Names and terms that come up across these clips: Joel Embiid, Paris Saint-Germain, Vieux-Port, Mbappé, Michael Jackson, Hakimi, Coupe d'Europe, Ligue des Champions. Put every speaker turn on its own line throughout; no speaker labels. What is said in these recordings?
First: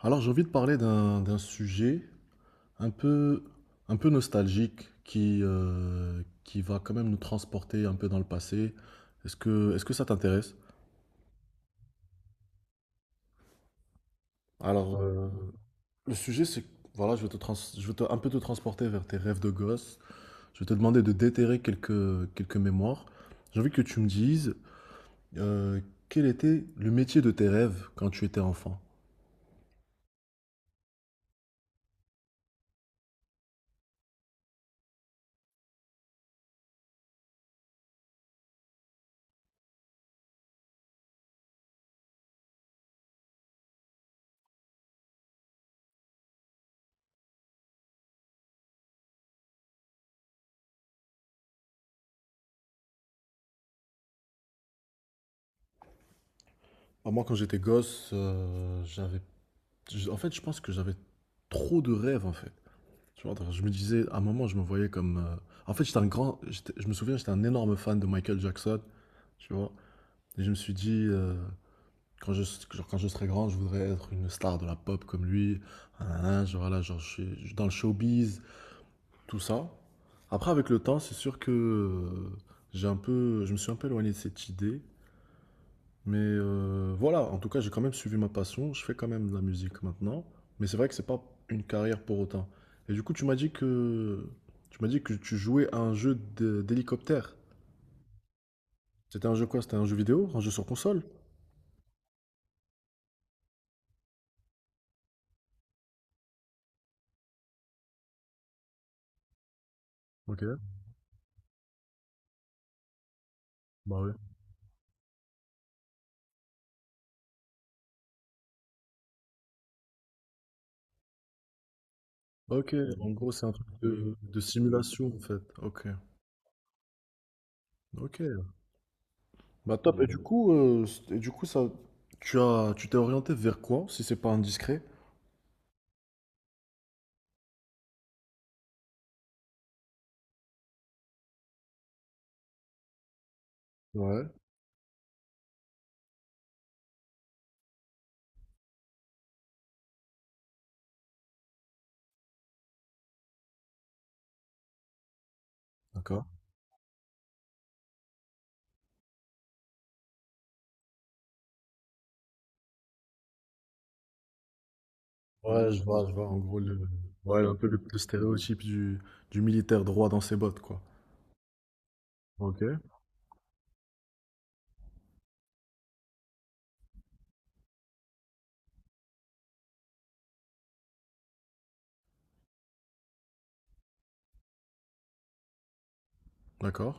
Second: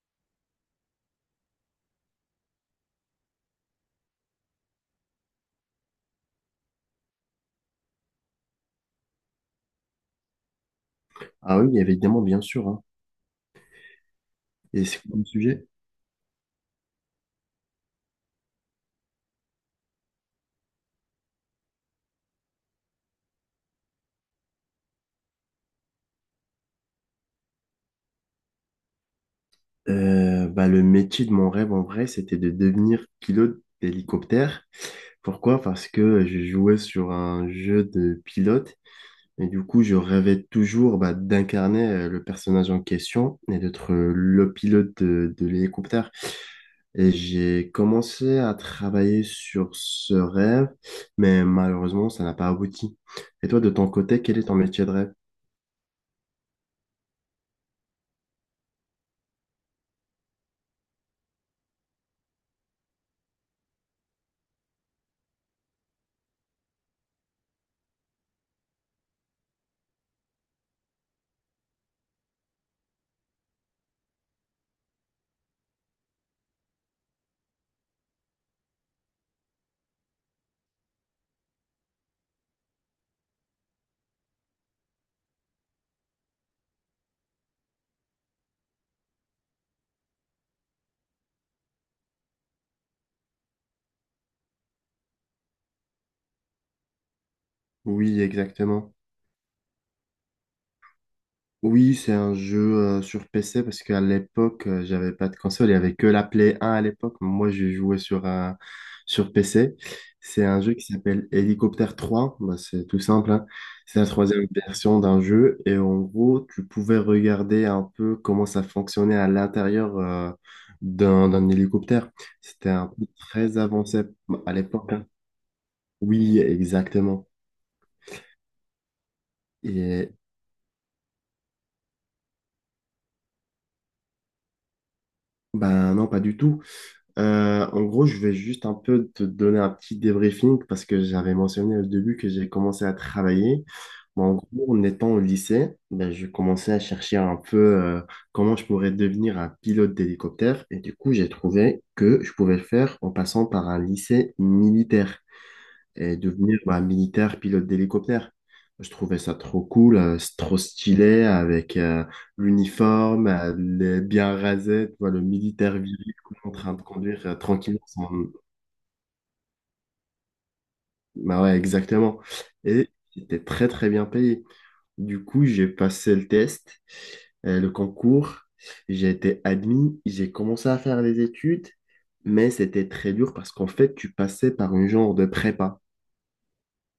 Alors, j'ai envie de parler d'un sujet un peu, un peu nostalgique qui va quand même nous transporter un peu dans le passé. Est-ce que ça t'intéresse?
Ah oui, évidemment, bien sûr, hein. Et
Alors,
c'est quoi le
euh,
sujet?
le sujet, c'est, voilà, un peu te transporter vers tes rêves de gosse. Je vais te demander de déterrer quelques mémoires. J'ai envie que tu me dises euh, quel était le métier de tes rêves quand tu étais enfant?
Le métier de mon rêve en vrai, c'était de devenir pilote d'hélicoptère. Pourquoi? Parce que je jouais sur un jeu de pilote et du coup, je rêvais toujours, bah, d'incarner le personnage en question et d'être le pilote de l'hélicoptère. Et j'ai commencé à travailler sur ce rêve, mais malheureusement, ça n'a pas abouti. Et toi, de ton côté, quel est ton métier de rêve?
Alors, moi, quand j'étais gosse, en fait, je pense que j'avais trop de rêves, en fait. Tu vois, donc je me disais, à un moment, je me voyais comme. En fait, j'étais un grand. Je me souviens, j'étais un énorme fan de Michael Jackson, tu vois. Et je me suis dit, quand je, genre, quand je serai grand, je voudrais être une star de la pop comme lui. Nanana, genre, voilà, genre, je suis dans le showbiz, tout ça. Après, avec le temps, c'est sûr que j'ai un peu, je me suis un peu éloigné de cette idée. Mais voilà, en tout cas, j'ai quand même suivi ma passion. Je fais quand même de la musique maintenant. Mais c'est vrai que c'est pas une carrière pour autant. Et du coup, tu m'as dit que tu jouais à un d'hélicoptère.
Oui, exactement.
C'était un jeu quoi? C'était un jeu vidéo? Un jeu sur console?
Oui, c'est un jeu sur PC parce qu'à l'époque, j'avais pas de console. Il y avait que la Play 1 à l'époque. Moi, j'ai joué sur, un sur PC.
Ok,
C'est un jeu qui s'appelle Helicopter 3. Bah, c'est tout simple, hein. C'est
bah
la
ouais.
troisième version d'un jeu. Et en gros, tu pouvais regarder un peu comment ça fonctionnait à l'intérieur d'un hélicoptère. C'était
Ok,
un peu
en gros, c'est un
très
truc
avancé,
de
bah, à l'époque, hein.
simulation en fait. Ok,
Oui, exactement.
ok. Bah top. Et
Et
du coup, ça, tu t'es orienté vers quoi, si c'est pas indiscret?
ben non, pas du tout. En gros, je vais juste un peu te donner un petit débriefing parce que j'avais mentionné au début que j'ai commencé à travailler. Mais
Ouais.
en gros, en étant au lycée, ben, je commençais à chercher un peu comment je pourrais devenir un pilote d'hélicoptère. Et du coup, j'ai trouvé que je pouvais le faire en passant par un lycée militaire et
D'accord.
devenir, bah, militaire pilote d'hélicoptère. Je trouvais ça trop cool, c'est trop stylé avec l'uniforme, les bien rasé, tu vois, le
Ouais,
militaire
je vois, je
viril
vois.
en train de conduire
Ouais, un peu
tranquillement,
le
sans-
stéréotype du militaire droit dans ses bottes, quoi.
Bah ouais, exactement.
Ok,
Et c'était très très bien payé. Du coup, j'ai passé le test, le concours, j'ai été admis, j'ai commencé à faire les études, mais c'était très dur parce qu'en fait, tu passais par un genre de prépa.
d'accord,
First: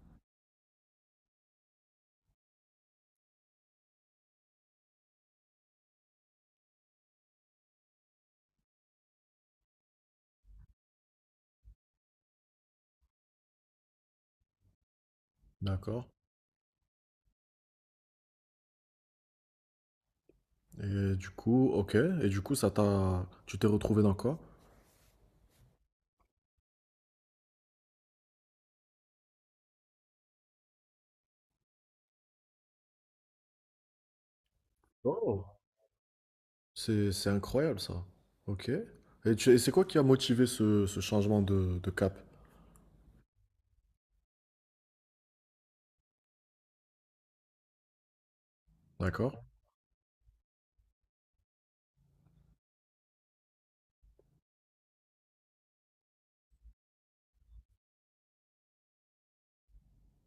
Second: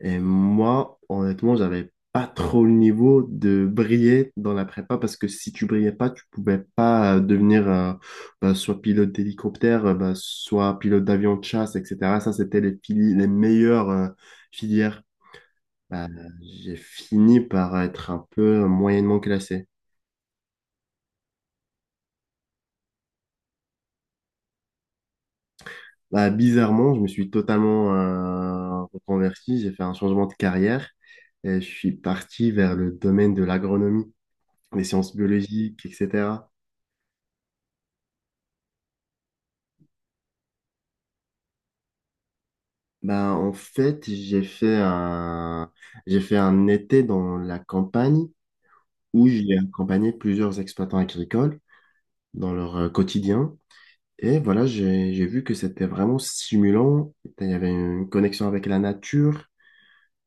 Et moi, honnêtement, j'avais pas trop le niveau de briller dans la prépa parce que si tu brillais pas, tu pouvais pas devenir bah, soit pilote d'hélicoptère, bah, soit pilote d'avion de chasse, etc. Ça, c'était les, les meilleures filières.
d'accord.
Bah, j'ai fini par être un peu moyennement classé.
Et du coup, ok. Et du coup, ça t'a, tu t'es retrouvé dans quoi?
Bah, bizarrement, je me suis totalement reconverti. J'ai fait un changement de carrière et je suis parti vers le domaine de l'agronomie, les sciences
Oh,
biologiques, etc.
c'est incroyable ça. Ok. Et, et c'est quoi qui a motivé ce changement de cap?
Ben, en fait, j'ai fait un été dans la campagne où
D'accord.
j'ai accompagné plusieurs exploitants agricoles dans leur quotidien. Et voilà, j'ai vu que c'était vraiment stimulant. Il y avait une connexion avec la nature,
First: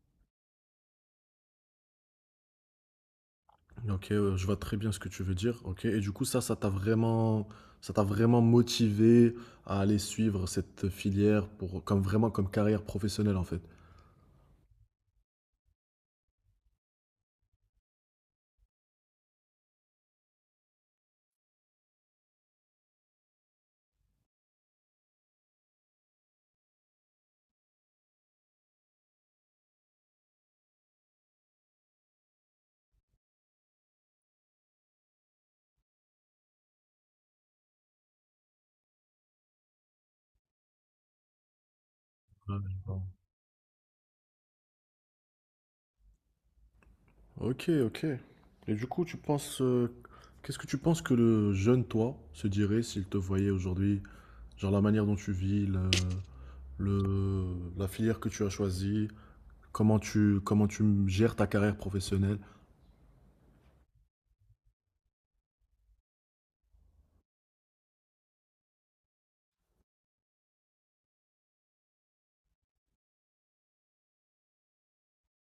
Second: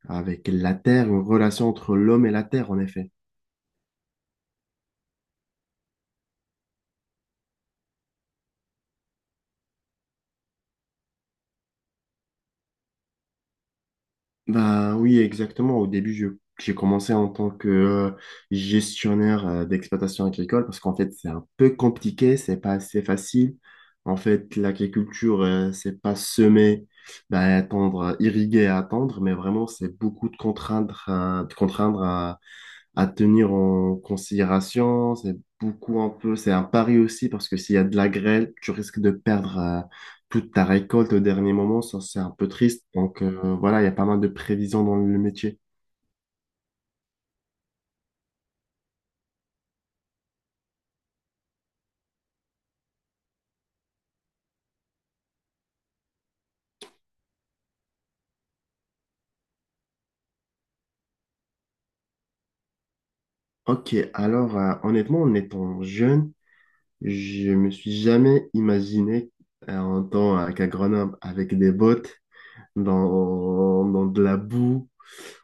avec la terre, une relation entre l'homme et la terre, en effet.
Ok, je vois très bien ce que tu veux dire. Ok. Et du coup, ça t'a vraiment motivé à aller suivre cette filière pour, comme vraiment comme carrière professionnelle en fait.
Bah oui, exactement. Au début, j'ai commencé en tant que gestionnaire d'exploitation agricole parce qu'en fait, c'est un peu compliqué, c'est pas assez facile. En fait, l'agriculture, c'est pas semer, bah, attendre, irriguer et attendre, mais vraiment, c'est beaucoup de contraindre, à tenir en considération. C'est beaucoup un peu, c'est un pari aussi parce que s'il y a de la grêle, tu risques de perdre toute ta récolte au dernier moment. Ça, c'est un peu
Ouais, je
triste.
vois.
Donc voilà, il y a pas mal de prévisions dans le métier.
Ok, ok. Et du coup, tu penses, qu'est-ce que tu penses que le jeune toi se dirait s'il te voyait aujourd'hui? Genre la manière dont tu vis, le- la filière que tu as choisie, comment tu gères ta carrière professionnelle.
Ok, alors honnêtement, en étant jeune, je me suis jamais imaginé en tant qu'agronome avec des bottes dans de la boue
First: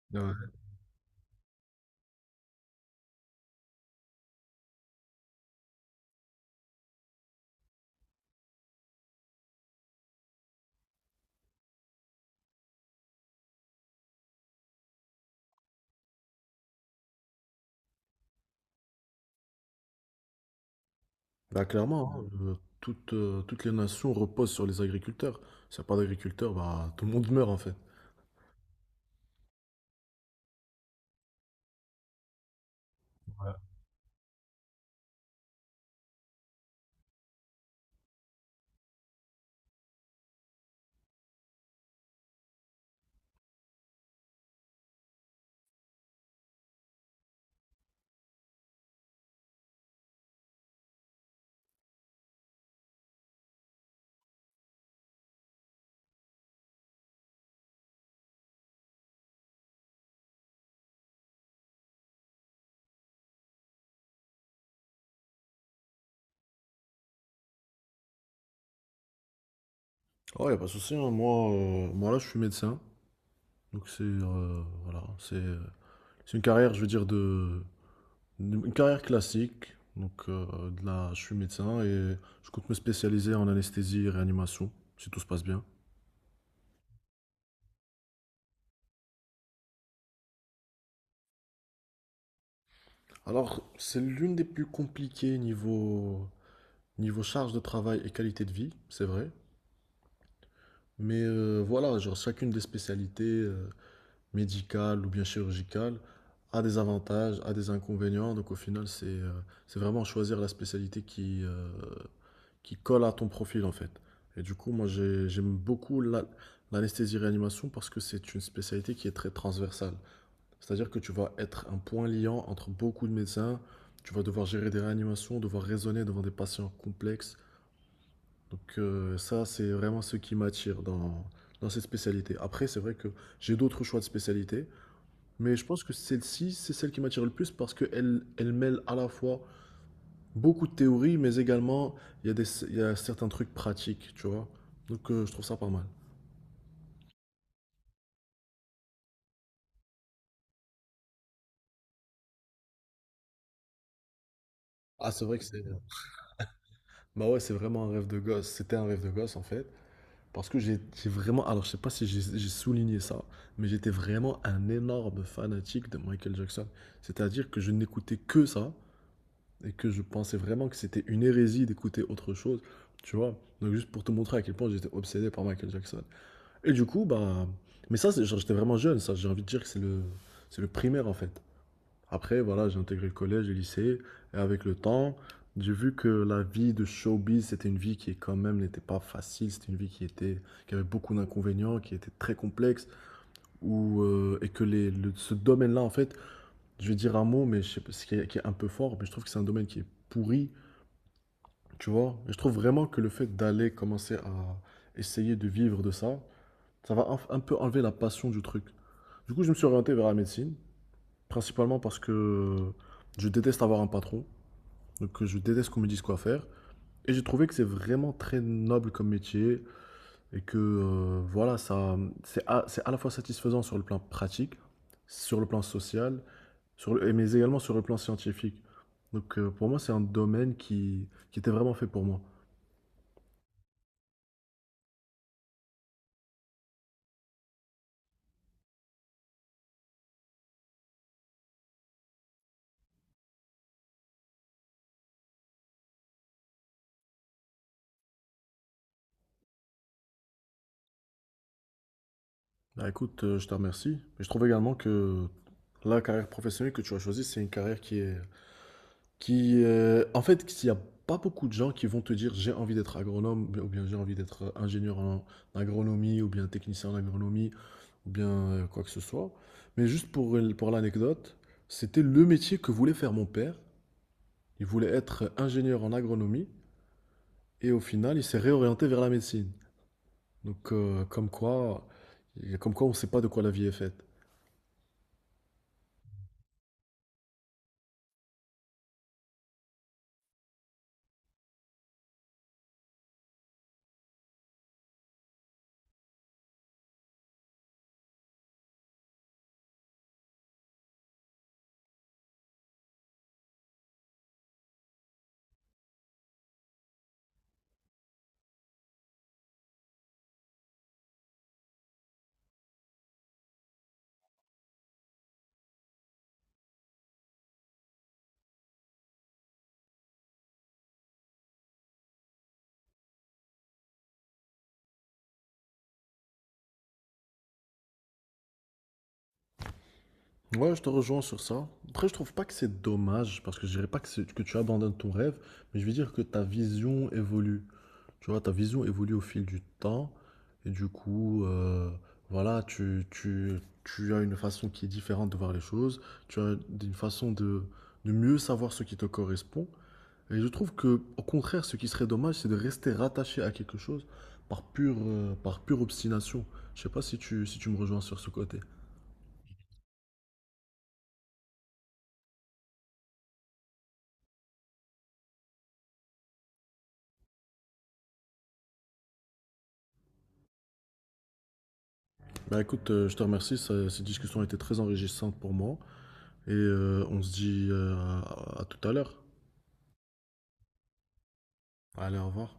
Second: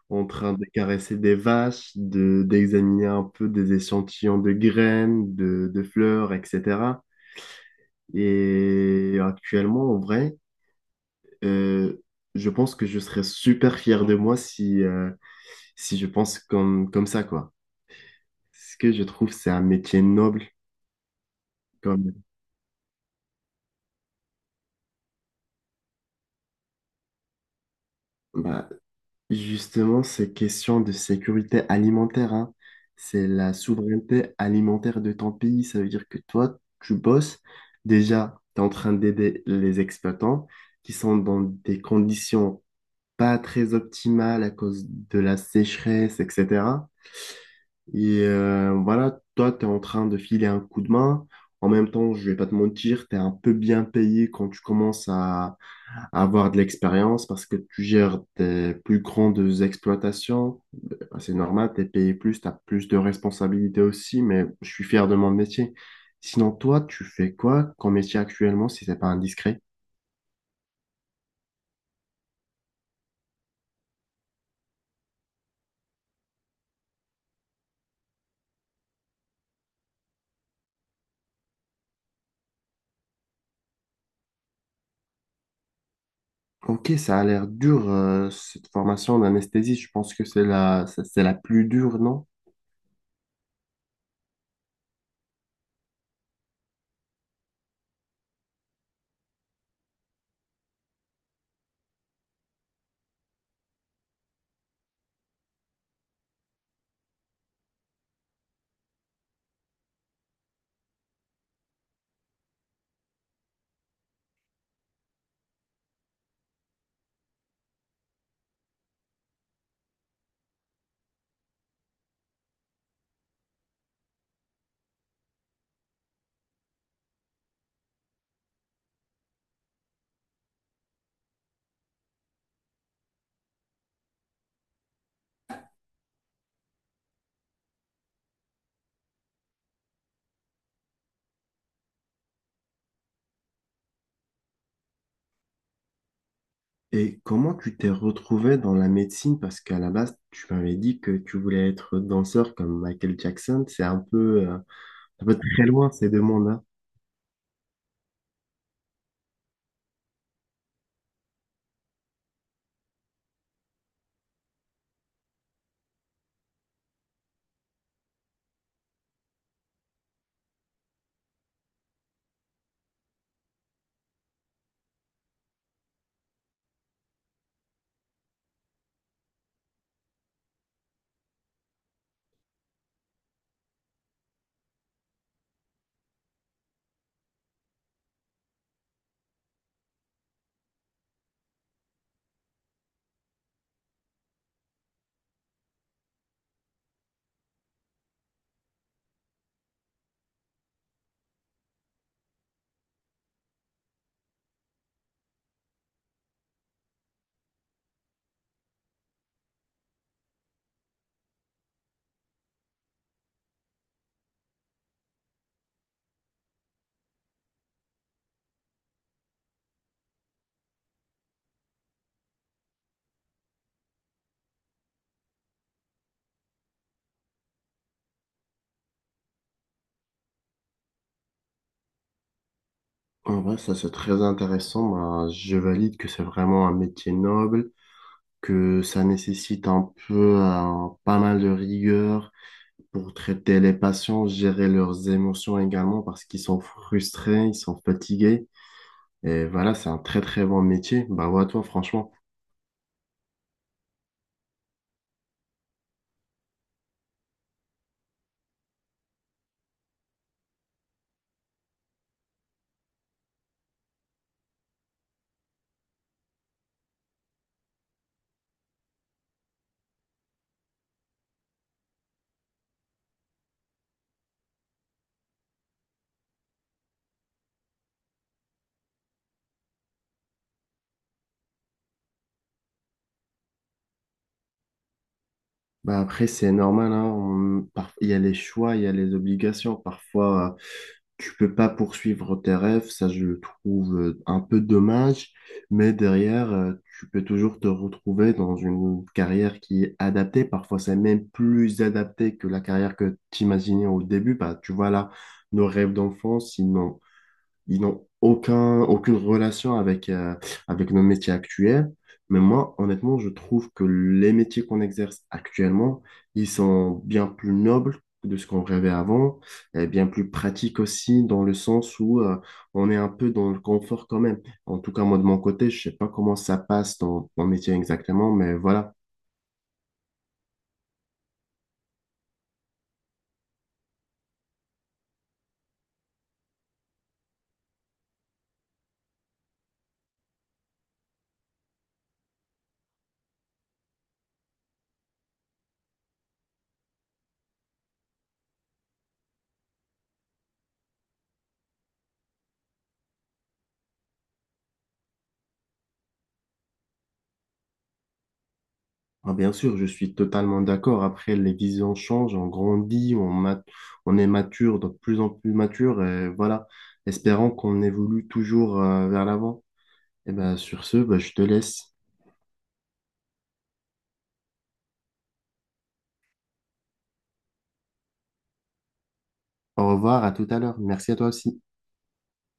en
Ouais.
train de caresser des vaches, de, d'examiner un peu des échantillons de graines, de fleurs, etc. Et actuellement, en vrai, euh, je pense que je serais super fier de moi si, si je pense comme, comme ça, quoi. Ce que je trouve, c'est un métier noble.
Bah clairement,
Comme,
toutes, toutes les nations reposent sur les agriculteurs. S'il n'y a pas d'agriculteurs, bah tout le monde meurt en fait.
bah, justement, ces questions de sécurité alimentaire, hein, c'est la souveraineté alimentaire de ton pays. Ça veut dire que toi, tu bosses. Déjà, tu es en train d'aider les exploitants qui sont dans des conditions pas très optimales à cause de la sécheresse, etc. Et voilà, toi, tu es en train de filer un coup de main. En même temps, je vais pas te mentir, tu es un peu bien payé quand tu commences à avoir de l'expérience parce que tu gères des plus grandes exploitations. Ben, c'est normal, tu es payé plus, tu as plus de responsabilités aussi, mais je suis fier de mon métier. Sinon, toi, tu fais quoi comme métier actuellement si c'est pas indiscret?
Oh, y a pas de souci, hein. Moi, moi là, je suis médecin, donc c'est voilà, c'est une carrière, je veux dire de une carrière classique, donc de là, je suis médecin et je compte me spécialiser en anesthésie et réanimation, si tout se passe bien.
Ok, ça a l'air dur, cette formation d'anesthésie. Je pense que c'est la, c'est la plus dure, non?
Alors, c'est l'une des plus compliquées niveau, niveau charge de travail et qualité de vie, c'est vrai. Mais voilà, genre chacune des spécialités médicales ou bien chirurgicales a des avantages, a des inconvénients. Donc au final, c'est vraiment choisir la spécialité qui colle à ton profil en fait. Et du coup, moi j'aime beaucoup l'anesthésie-réanimation parce que c'est une spécialité qui est très transversale. C'est-à-dire que tu vas être un point liant entre beaucoup de médecins, tu vas devoir gérer des réanimations, devoir raisonner devant des patients complexes. Donc ça, c'est vraiment ce qui m'attire dans cette spécialité. Après, c'est vrai que j'ai d'autres choix. Beaucoup de théories, mais également, il y a certains trucs pratiques, tu vois. Donc, je trouve ça pas mal.
Et comment tu t'es retrouvé dans la médecine? Parce qu'à la base, tu m'avais dit que tu voulais être danseur comme Michael Jackson. C'est
Ah, c'est
un peu
vrai que c'est...
très loin ces deux mondes.
Bah ouais, c'est vraiment un rêve de gosse. C'était un rêve de gosse, en fait. Parce que j'ai vraiment... Alors, je sais pas si j'ai souligné ça, mais j'étais vraiment un énorme fanatique de Michael Jackson. C'est-à-dire que je n'écoutais que ça, et que je pensais vraiment que c'était une hérésie d'écouter autre chose, tu vois. Donc, juste pour te montrer à quel point j'étais obsédé par Michael Jackson. Et du coup, bah, mais ça, genre, j'étais vraiment jeune, ça. J'ai envie de dire que c'est le primaire, en fait. Après, voilà, j'ai intégré le collège, le lycée. Et avec le temps, j'ai vu que la vie de showbiz, c'était une vie qui, quand même, n'était pas facile. C'était une qui avait beaucoup d'inconvénients, qui était très complexe. Où, et que ce domaine-là, en fait, je vais dire un mot, mais je sais pas, ce qui est un peu fort, mais je trouve que c'est un domaine qui est pourri, tu vois. Et je trouve vraiment que le fait d'aller commencer à essayer de vivre de ça, ça va un peu enlever la passion du truc. Du coup, je me suis orienté vers la médecine, principalement parce que je déteste avoir un patron, donc je déteste qu'on me dise quoi faire. Et j'ai trouvé que c'est vraiment très noble comme métier et que voilà, ça, c'est à la fois satisfaisant sur le plan pratique, sur le plan social, mais également sur le plan scientifique. Donc pour moi, c'est un domaine qui était vraiment fait pour moi.
En vrai, ça c'est très intéressant. Bah, je valide que c'est vraiment un métier noble, que ça nécessite un peu pas mal de rigueur pour traiter les patients, gérer leurs émotions également parce qu'ils sont frustrés, ils sont fatigués. Et voilà, c'est un très très bon métier. Bah, à toi, franchement.
Bah écoute, je te remercie. Et je trouve également que la carrière professionnelle que tu as choisie, c'est une carrière qui est, qui, en fait, s'il y a pas beaucoup de gens qui vont te dire: «J'ai envie d'être agronome» ou bien «J'ai envie d'être ingénieur en agronomie» ou bien «Technicien en agronomie» ou bien, quoi que ce soit. Mais juste pour l pour l'anecdote, c'était le métier que voulait faire mon père. Il voulait être ingénieur en agronomie et au final, il s'est réorienté vers la médecine. Donc, comme quoi on ne sait pas de quoi la vie est faite.
Bah après, c'est normal, hein, il y a les choix, il y a les obligations. Parfois, tu peux pas poursuivre tes rêves, ça je le trouve un peu dommage, mais derrière, tu peux toujours te retrouver dans une carrière qui est adaptée. Parfois, c'est même plus adapté que la carrière que tu imaginais au début. Bah, tu vois là, nos rêves d'enfance, ils n'ont aucun, aucune relation avec, avec nos métiers actuels. Mais moi, honnêtement, je trouve que les métiers qu'on exerce actuellement, ils sont bien plus nobles que de ce qu'on rêvait avant, et bien plus pratiques aussi, dans le sens où on est un peu dans le confort quand même. En tout cas, moi, de mon côté, je sais pas comment ça passe dans mon métier exactement, mais voilà.
Ouais, je te rejoins sur ça. Après, je trouve pas que c'est dommage, parce que je dirais pas que, que tu abandonnes ton rêve, mais je veux dire que ta vision évolue. Tu vois, ta vision évolue au fil du temps, et du coup, voilà, tu as une façon qui est différente de voir les choses, tu as une façon de mieux savoir ce qui te correspond. Et je trouve que, au contraire, ce qui serait dommage, c'est de rester rattaché à quelque chose par par pure obstination. Je sais pas si tu me rejoins sur ce côté.
Ah, bien sûr, je suis totalement d'accord. Après, les visions changent, on grandit, on est mature, de plus en plus mature. Et voilà, espérant qu'on évolue toujours vers l'avant. Et ben, sur ce, ben, je te laisse.
Bah écoute, je te remercie, cette discussion a été très enrichissante pour moi et on se dit à tout à l'heure.
Au revoir, à tout à l'heure. Merci à toi aussi.
Allez, au revoir.